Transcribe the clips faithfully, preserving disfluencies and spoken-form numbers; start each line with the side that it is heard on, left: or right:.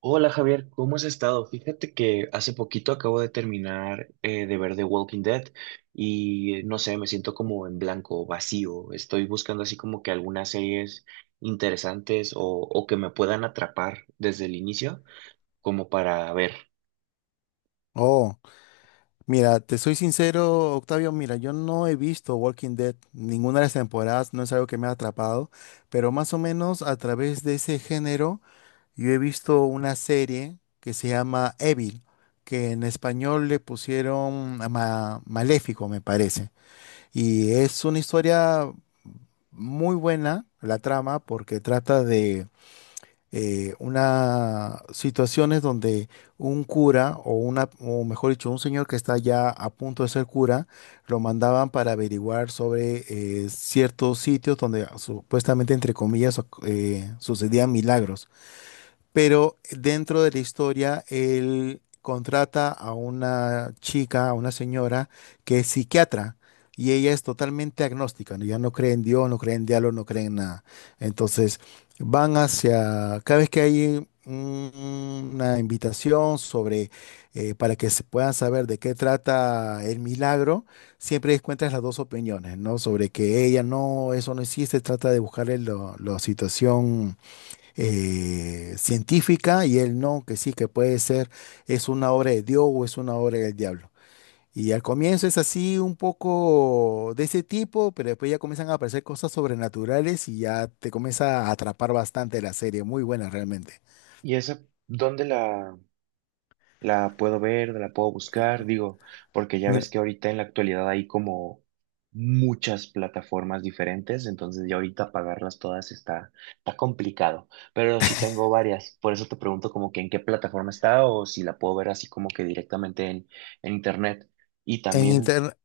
right: Hola Javier, ¿cómo has estado? Fíjate que hace poquito acabo de terminar eh, de ver The Walking Dead y no sé, me siento como en blanco, vacío. Estoy buscando así como que algunas series interesantes o, o que me puedan atrapar desde el inicio, como para ver.
left: Oh, mira, te soy sincero, Octavio, mira, yo no he visto Walking Dead, ninguna de las temporadas, no es algo que me ha atrapado, pero más o menos a través de ese género, yo he visto una serie que se llama Evil, que en español le pusieron ma- Maléfico, me parece, y es una historia muy buena, la trama, porque trata de eh, una situaciones donde un cura o una, o mejor dicho, un señor que está ya a punto de ser cura, lo mandaban para averiguar sobre eh, ciertos sitios donde supuestamente, entre comillas, oc- eh, sucedían milagros, pero dentro de la historia él contrata a una chica, a una señora que es psiquiatra y ella es totalmente agnóstica, ¿no? Ella no cree en Dios, no cree en diablo, no cree en nada. Entonces van hacia, cada vez que hay un- una invitación sobre, eh, para que se puedan saber de qué trata el milagro, siempre encuentras las dos opiniones, ¿no? Sobre que ella no, eso no existe, trata de buscarle lo- la situación eh, científica, y él no, que sí, que puede ser, es una obra de Dios o es una obra del diablo. Y al comienzo es así un poco de ese tipo, pero después ya comienzan a aparecer cosas sobrenaturales y ya te comienza a atrapar bastante la serie, muy buena realmente.
right: ¿Y esa dónde la, la puedo ver, la puedo buscar? Digo, porque ya
left: Mira,
right: ves que ahorita en la actualidad hay como muchas plataformas diferentes, entonces ya ahorita pagarlas todas está, está complicado, pero sí tengo varias, por eso te pregunto como que en qué plataforma está o si la puedo ver así como que directamente en, en internet. Y
left: en
right: también,
left: inter-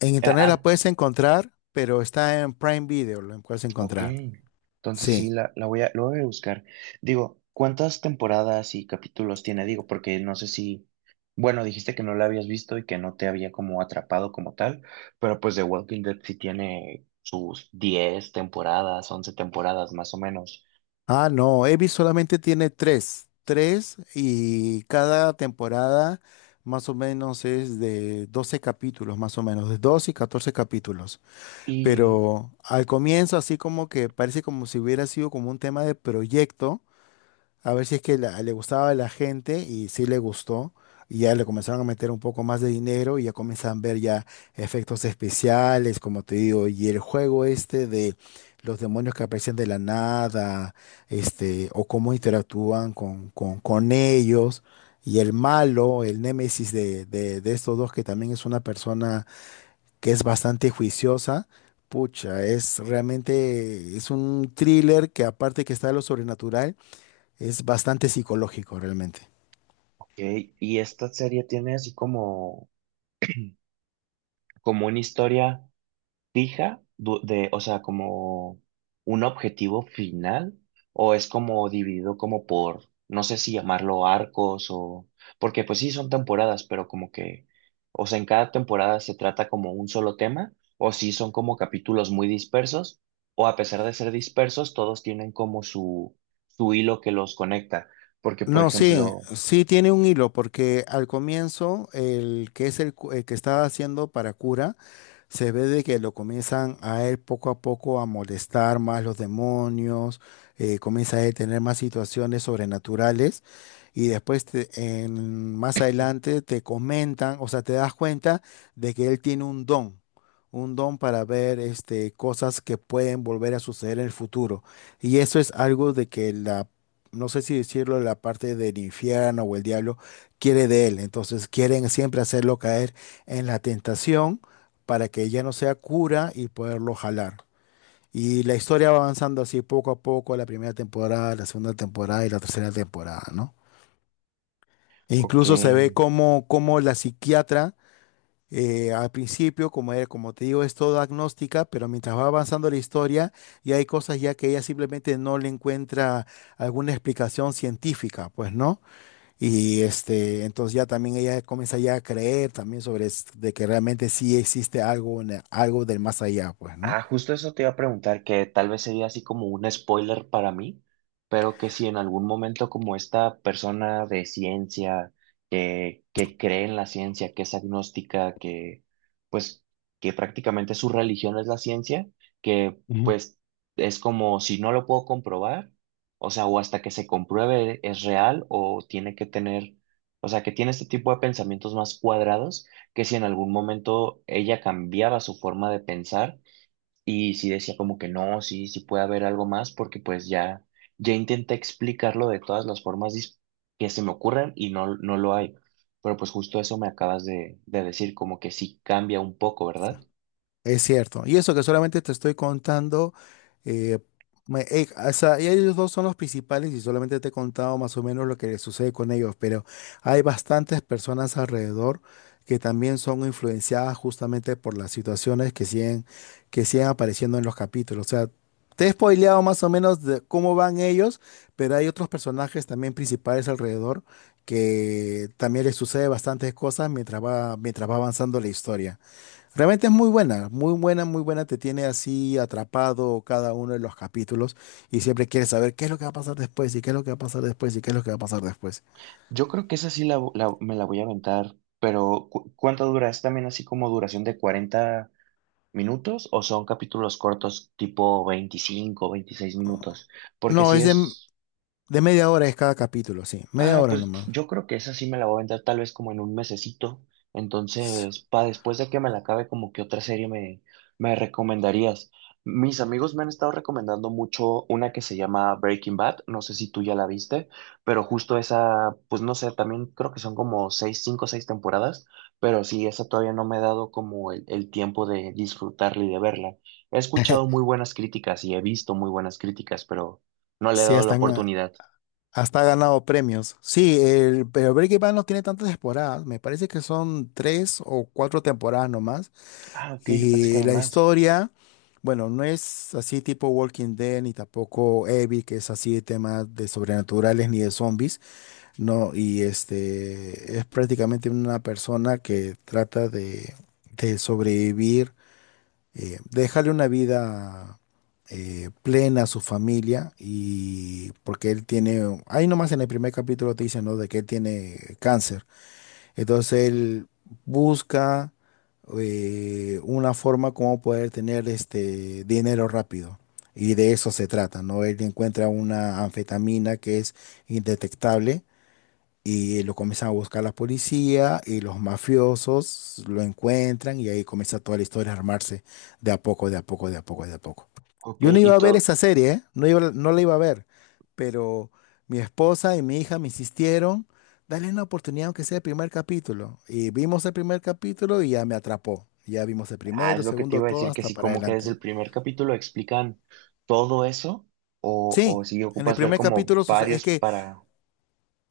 left: en
right: eh,
left: internet la
right: ah,
left: puedes encontrar, pero está en Prime Video, la puedes
right: ok,
left: encontrar.
right: entonces sí,
left: Sí.
right: la, la voy a, lo voy a buscar. Digo, ¿cuántas temporadas y capítulos tiene? Digo, porque no sé si, bueno, dijiste que no la habías visto y que no te había como atrapado como tal, pero pues The Walking Dead sí tiene sus diez temporadas, once temporadas más o menos.
left: Ah, no, Evi solamente tiene tres, tres, y cada temporada más o menos es de doce capítulos, más o menos, de doce y catorce capítulos.
right: Y,
left: Pero al comienzo así como que parece como si hubiera sido como un tema de proyecto. A ver si es que la- le gustaba a la gente y sí le gustó. Y ya le comenzaron a meter un poco más de dinero y ya comienzan a ver ya efectos especiales, como te digo, y el juego este de los demonios que aparecen de la nada, este, o cómo interactúan con, con, con ellos, y el malo, el némesis de, de, de estos dos, que también es una persona que es bastante juiciosa, pucha, es realmente, es un thriller que aparte que está de lo sobrenatural es bastante psicológico realmente.
right: ok, y esta serie tiene así como, como una historia fija du- de, o sea, como un objetivo final o es como dividido como por, no sé si llamarlo arcos o, porque pues sí son temporadas, pero como que, o sea, en cada temporada se trata como un solo tema o si son como capítulos muy dispersos o a pesar de ser dispersos, todos tienen como su, su hilo que los conecta, porque por
left: No, sí,
right: ejemplo,
left: sí tiene un hilo, porque al comienzo el, que es el, cu- el que está haciendo para cura, se ve de que lo comienzan a él poco a poco a molestar más los demonios, eh, comienza a él tener más situaciones sobrenaturales, y después te- en- más adelante te comentan, o sea, te das cuenta de que él tiene un don, un don para ver este, cosas que pueden volver a suceder en el futuro. Y eso es algo de que la, no sé si decirlo, la parte del infierno o el diablo quiere de él. Entonces quieren siempre hacerlo caer en la tentación para que ya no sea cura y poderlo jalar. Y la historia va avanzando así poco a poco, la primera temporada, la segunda temporada y la tercera temporada, ¿no? E
right: ok.
left: incluso se ve como, como la psiquiatra, eh, al principio, como, era- como te digo, es todo agnóstica, pero mientras va avanzando la historia, ya hay cosas ya que ella simplemente no le encuentra alguna explicación científica, pues, ¿no? Y este, entonces ya también ella comienza ya a creer también sobre es- de que realmente sí existe algo, en el- algo del más allá, pues, ¿no?
right: Ah, justo eso te iba a preguntar, que tal vez sería así como un spoiler para mí, pero que si en algún momento como esta persona de ciencia, que, que cree en la ciencia, que es agnóstica, que pues que prácticamente su religión es la ciencia, que pues es como si no lo puedo comprobar, o sea, o hasta que se compruebe es real o tiene que tener, o sea, que tiene este tipo de pensamientos más cuadrados, que si en algún momento ella cambiaba su forma de pensar, y sí decía como que no, sí, sí puede haber algo más, porque pues ya, ya intenté explicarlo de todas las formas dis- que se me ocurran y no, no lo hay. Pero pues justo eso me acabas de, de decir, como que sí cambia un poco, ¿verdad?
left: Es cierto. Y eso que solamente te estoy contando, eh, me- eh, o sea, y ellos dos son los principales, y solamente te he contado más o menos lo que les sucede con ellos, pero hay bastantes personas alrededor que también son influenciadas justamente por las situaciones que siguen, que siguen apareciendo en los capítulos. O sea, te he spoileado más o menos de cómo van ellos, pero hay otros personajes también principales alrededor que también les sucede bastantes cosas mientras va, mientras va avanzando la historia. Realmente es muy buena, muy buena, muy buena. Te tiene así atrapado cada uno de los capítulos, y siempre quieres saber qué es lo que va a pasar después, y qué es lo que va a pasar después, y qué es lo que va a pasar después.
right: Yo creo que esa sí la, la- me la voy a aventar, pero cu- ¿cuánto dura? ¿Es también así como duración de cuarenta minutos o son capítulos cortos tipo veinticinco veintiséis minutos? Porque
left: No,
right: si
left: es de,
right: es
left: de media hora es cada capítulo, sí, media
right: ah,
left: hora
right: pues
left: nomás.
right: yo creo que esa sí me la voy a aventar tal vez como en un mesecito. Entonces, para después de que me la acabe, como que otra serie me, me recomendarías. Mis amigos me han estado recomendando mucho una que se llama Breaking Bad. No sé si tú ya la viste, pero justo esa, pues no sé, también creo que son como seis, cinco, o seis temporadas, pero sí, esa todavía no me he dado como el, el tiempo de disfrutarla y de verla. He escuchado muy buenas críticas y he visto muy buenas críticas, pero no le he
left: Sí, ya
right: dado la
left: están.
right: oportunidad.
left: Hasta ha ganado premios. Sí, el, pero Breaking Bad no tiene tantas temporadas. Me parece que son tres o cuatro temporadas nomás.
right: Ah, ok, yo pensé que
left: Y
right: eran
left: la
right: más.
left: historia, bueno, no es así tipo Walking Dead, ni tampoco Evil, que es así de temas de sobrenaturales ni de zombies. No, y este es prácticamente una persona que trata de, de sobrevivir, eh, déjale una vida eh, plena a su familia, y porque él tiene, ahí nomás en el primer capítulo te dicen, ¿no? De que él tiene cáncer. Entonces él busca eh, una forma como poder tener este dinero rápido. Y de eso se trata, ¿no? Él encuentra una anfetamina que es indetectable, y lo comienzan a buscar la policía y los mafiosos lo encuentran, y ahí comienza toda la historia a armarse de a poco, de a poco, de a poco, de a poco.
right: Ok,
left: Yo no
right: y
left: iba a ver
right: todo,
left: esa serie, ¿eh? No iba, no la iba a ver, pero mi esposa y mi hija me insistieron, dale una oportunidad aunque sea el primer capítulo. Y vimos el primer capítulo y ya me atrapó. Ya vimos el
right: ah, es
left: primero,
right: lo que te
left: segundo,
right: iba a
left: todo
right: decir, que
left: hasta
right: sí,
left: para
right: como que desde
left: adelante.
right: el primer capítulo explican todo eso, o,
left: Sí,
right: o si
left: en el
right: ocupas ver
left: primer
right: como
left: capítulo suce- es
right: varios
left: que
right: para,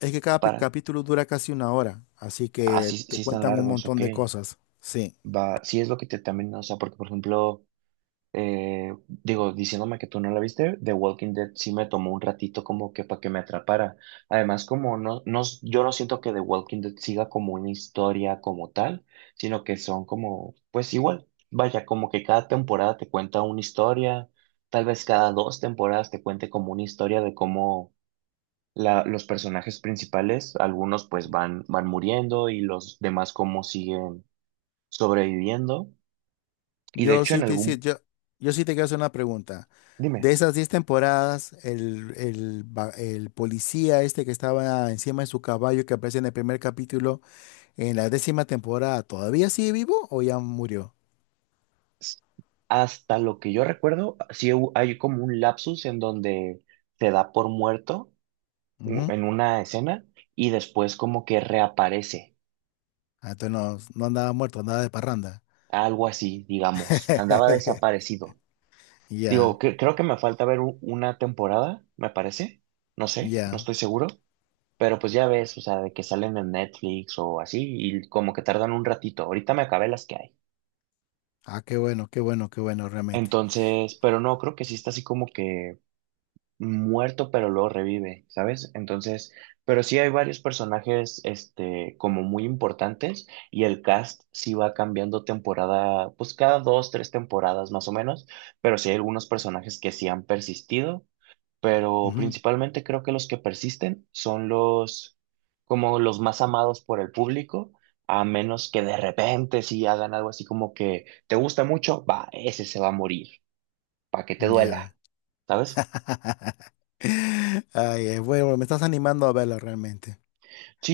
left: Es que cada pi-
right: para,
left: capítulo dura casi una hora, así
right: ah, sí,
left: que
right: sí
left: te
right: están
left: cuentan un
right: largos, ok,
left: montón de cosas. Sí,
right: va, sí es lo que te también, o sea, porque por ejemplo... eh, digo, diciéndome que tú no la viste, The Walking Dead sí me tomó un ratito como que para que me atrapara. Además, como no, no, yo no siento que The Walking Dead siga como una historia como tal, sino que son como, pues igual, vaya, como que cada temporada te cuenta una historia, tal vez cada dos temporadas te cuente como una historia de cómo la, los personajes principales, algunos pues van, van muriendo y los demás cómo siguen sobreviviendo. Y de
left: yo
right: hecho en
left: sí te, hice-
right: algún,
left: yo, yo sí te quiero hacer una pregunta.
right: dime.
left: De esas diez temporadas, el, el va- el policía este que estaba encima de su caballo que aparece en el primer capítulo, en la décima temporada, ¿todavía sigue vivo o ya murió?
right: Hasta lo que yo recuerdo, sí hu- hay como un lapsus en donde te da por muerto u-
left: Ujú.
right: en una escena y después como que reaparece,
left: Ah, entonces no, no andaba muerto, andaba de parranda.
right: algo así, digamos, andaba desaparecido.
left: Ya,
right: Digo, que, creo que me falta ver u- una temporada, me parece, no sé, no
left: ya.
right: estoy seguro, pero pues ya ves, o sea, de que salen en Netflix o así y como que tardan un ratito, ahorita me acabé las que hay.
left: Ah, qué bueno, qué bueno, qué bueno, realmente.
right: Entonces, pero no, creo que sí está así como que muerto, pero luego revive, ¿sabes? Entonces, pero sí hay varios personajes, este, como muy importantes y el cast sí va cambiando temporada, pues cada dos, tres temporadas más o menos, pero sí hay algunos personajes que sí han persistido, pero
left: Ujú.
right: principalmente creo que los que persisten son los, como los más amados por el público. A menos que de repente sí hagan algo así como que te gusta mucho, va, ese se va a morir, para que te
left: Ya.
right: duela, ¿sabes?
left: Ay, eh, bueno, me estás animando a verla realmente.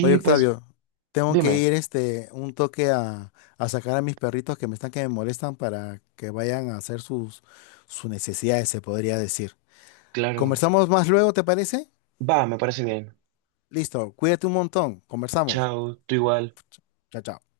left: Oye,
right: pues
left: Octavio, tengo que
right: dime.
left: ir este un toque a, a sacar a mis perritos que me están que me molestan para que vayan a hacer sus, sus necesidades, se podría decir.
right: Claro.
left: ¿Conversamos más luego, te parece?
right: Va, me parece bien.
left: Listo, cuídate un montón. Conversamos.
right: Chao, tú igual.
left: Chao, chao.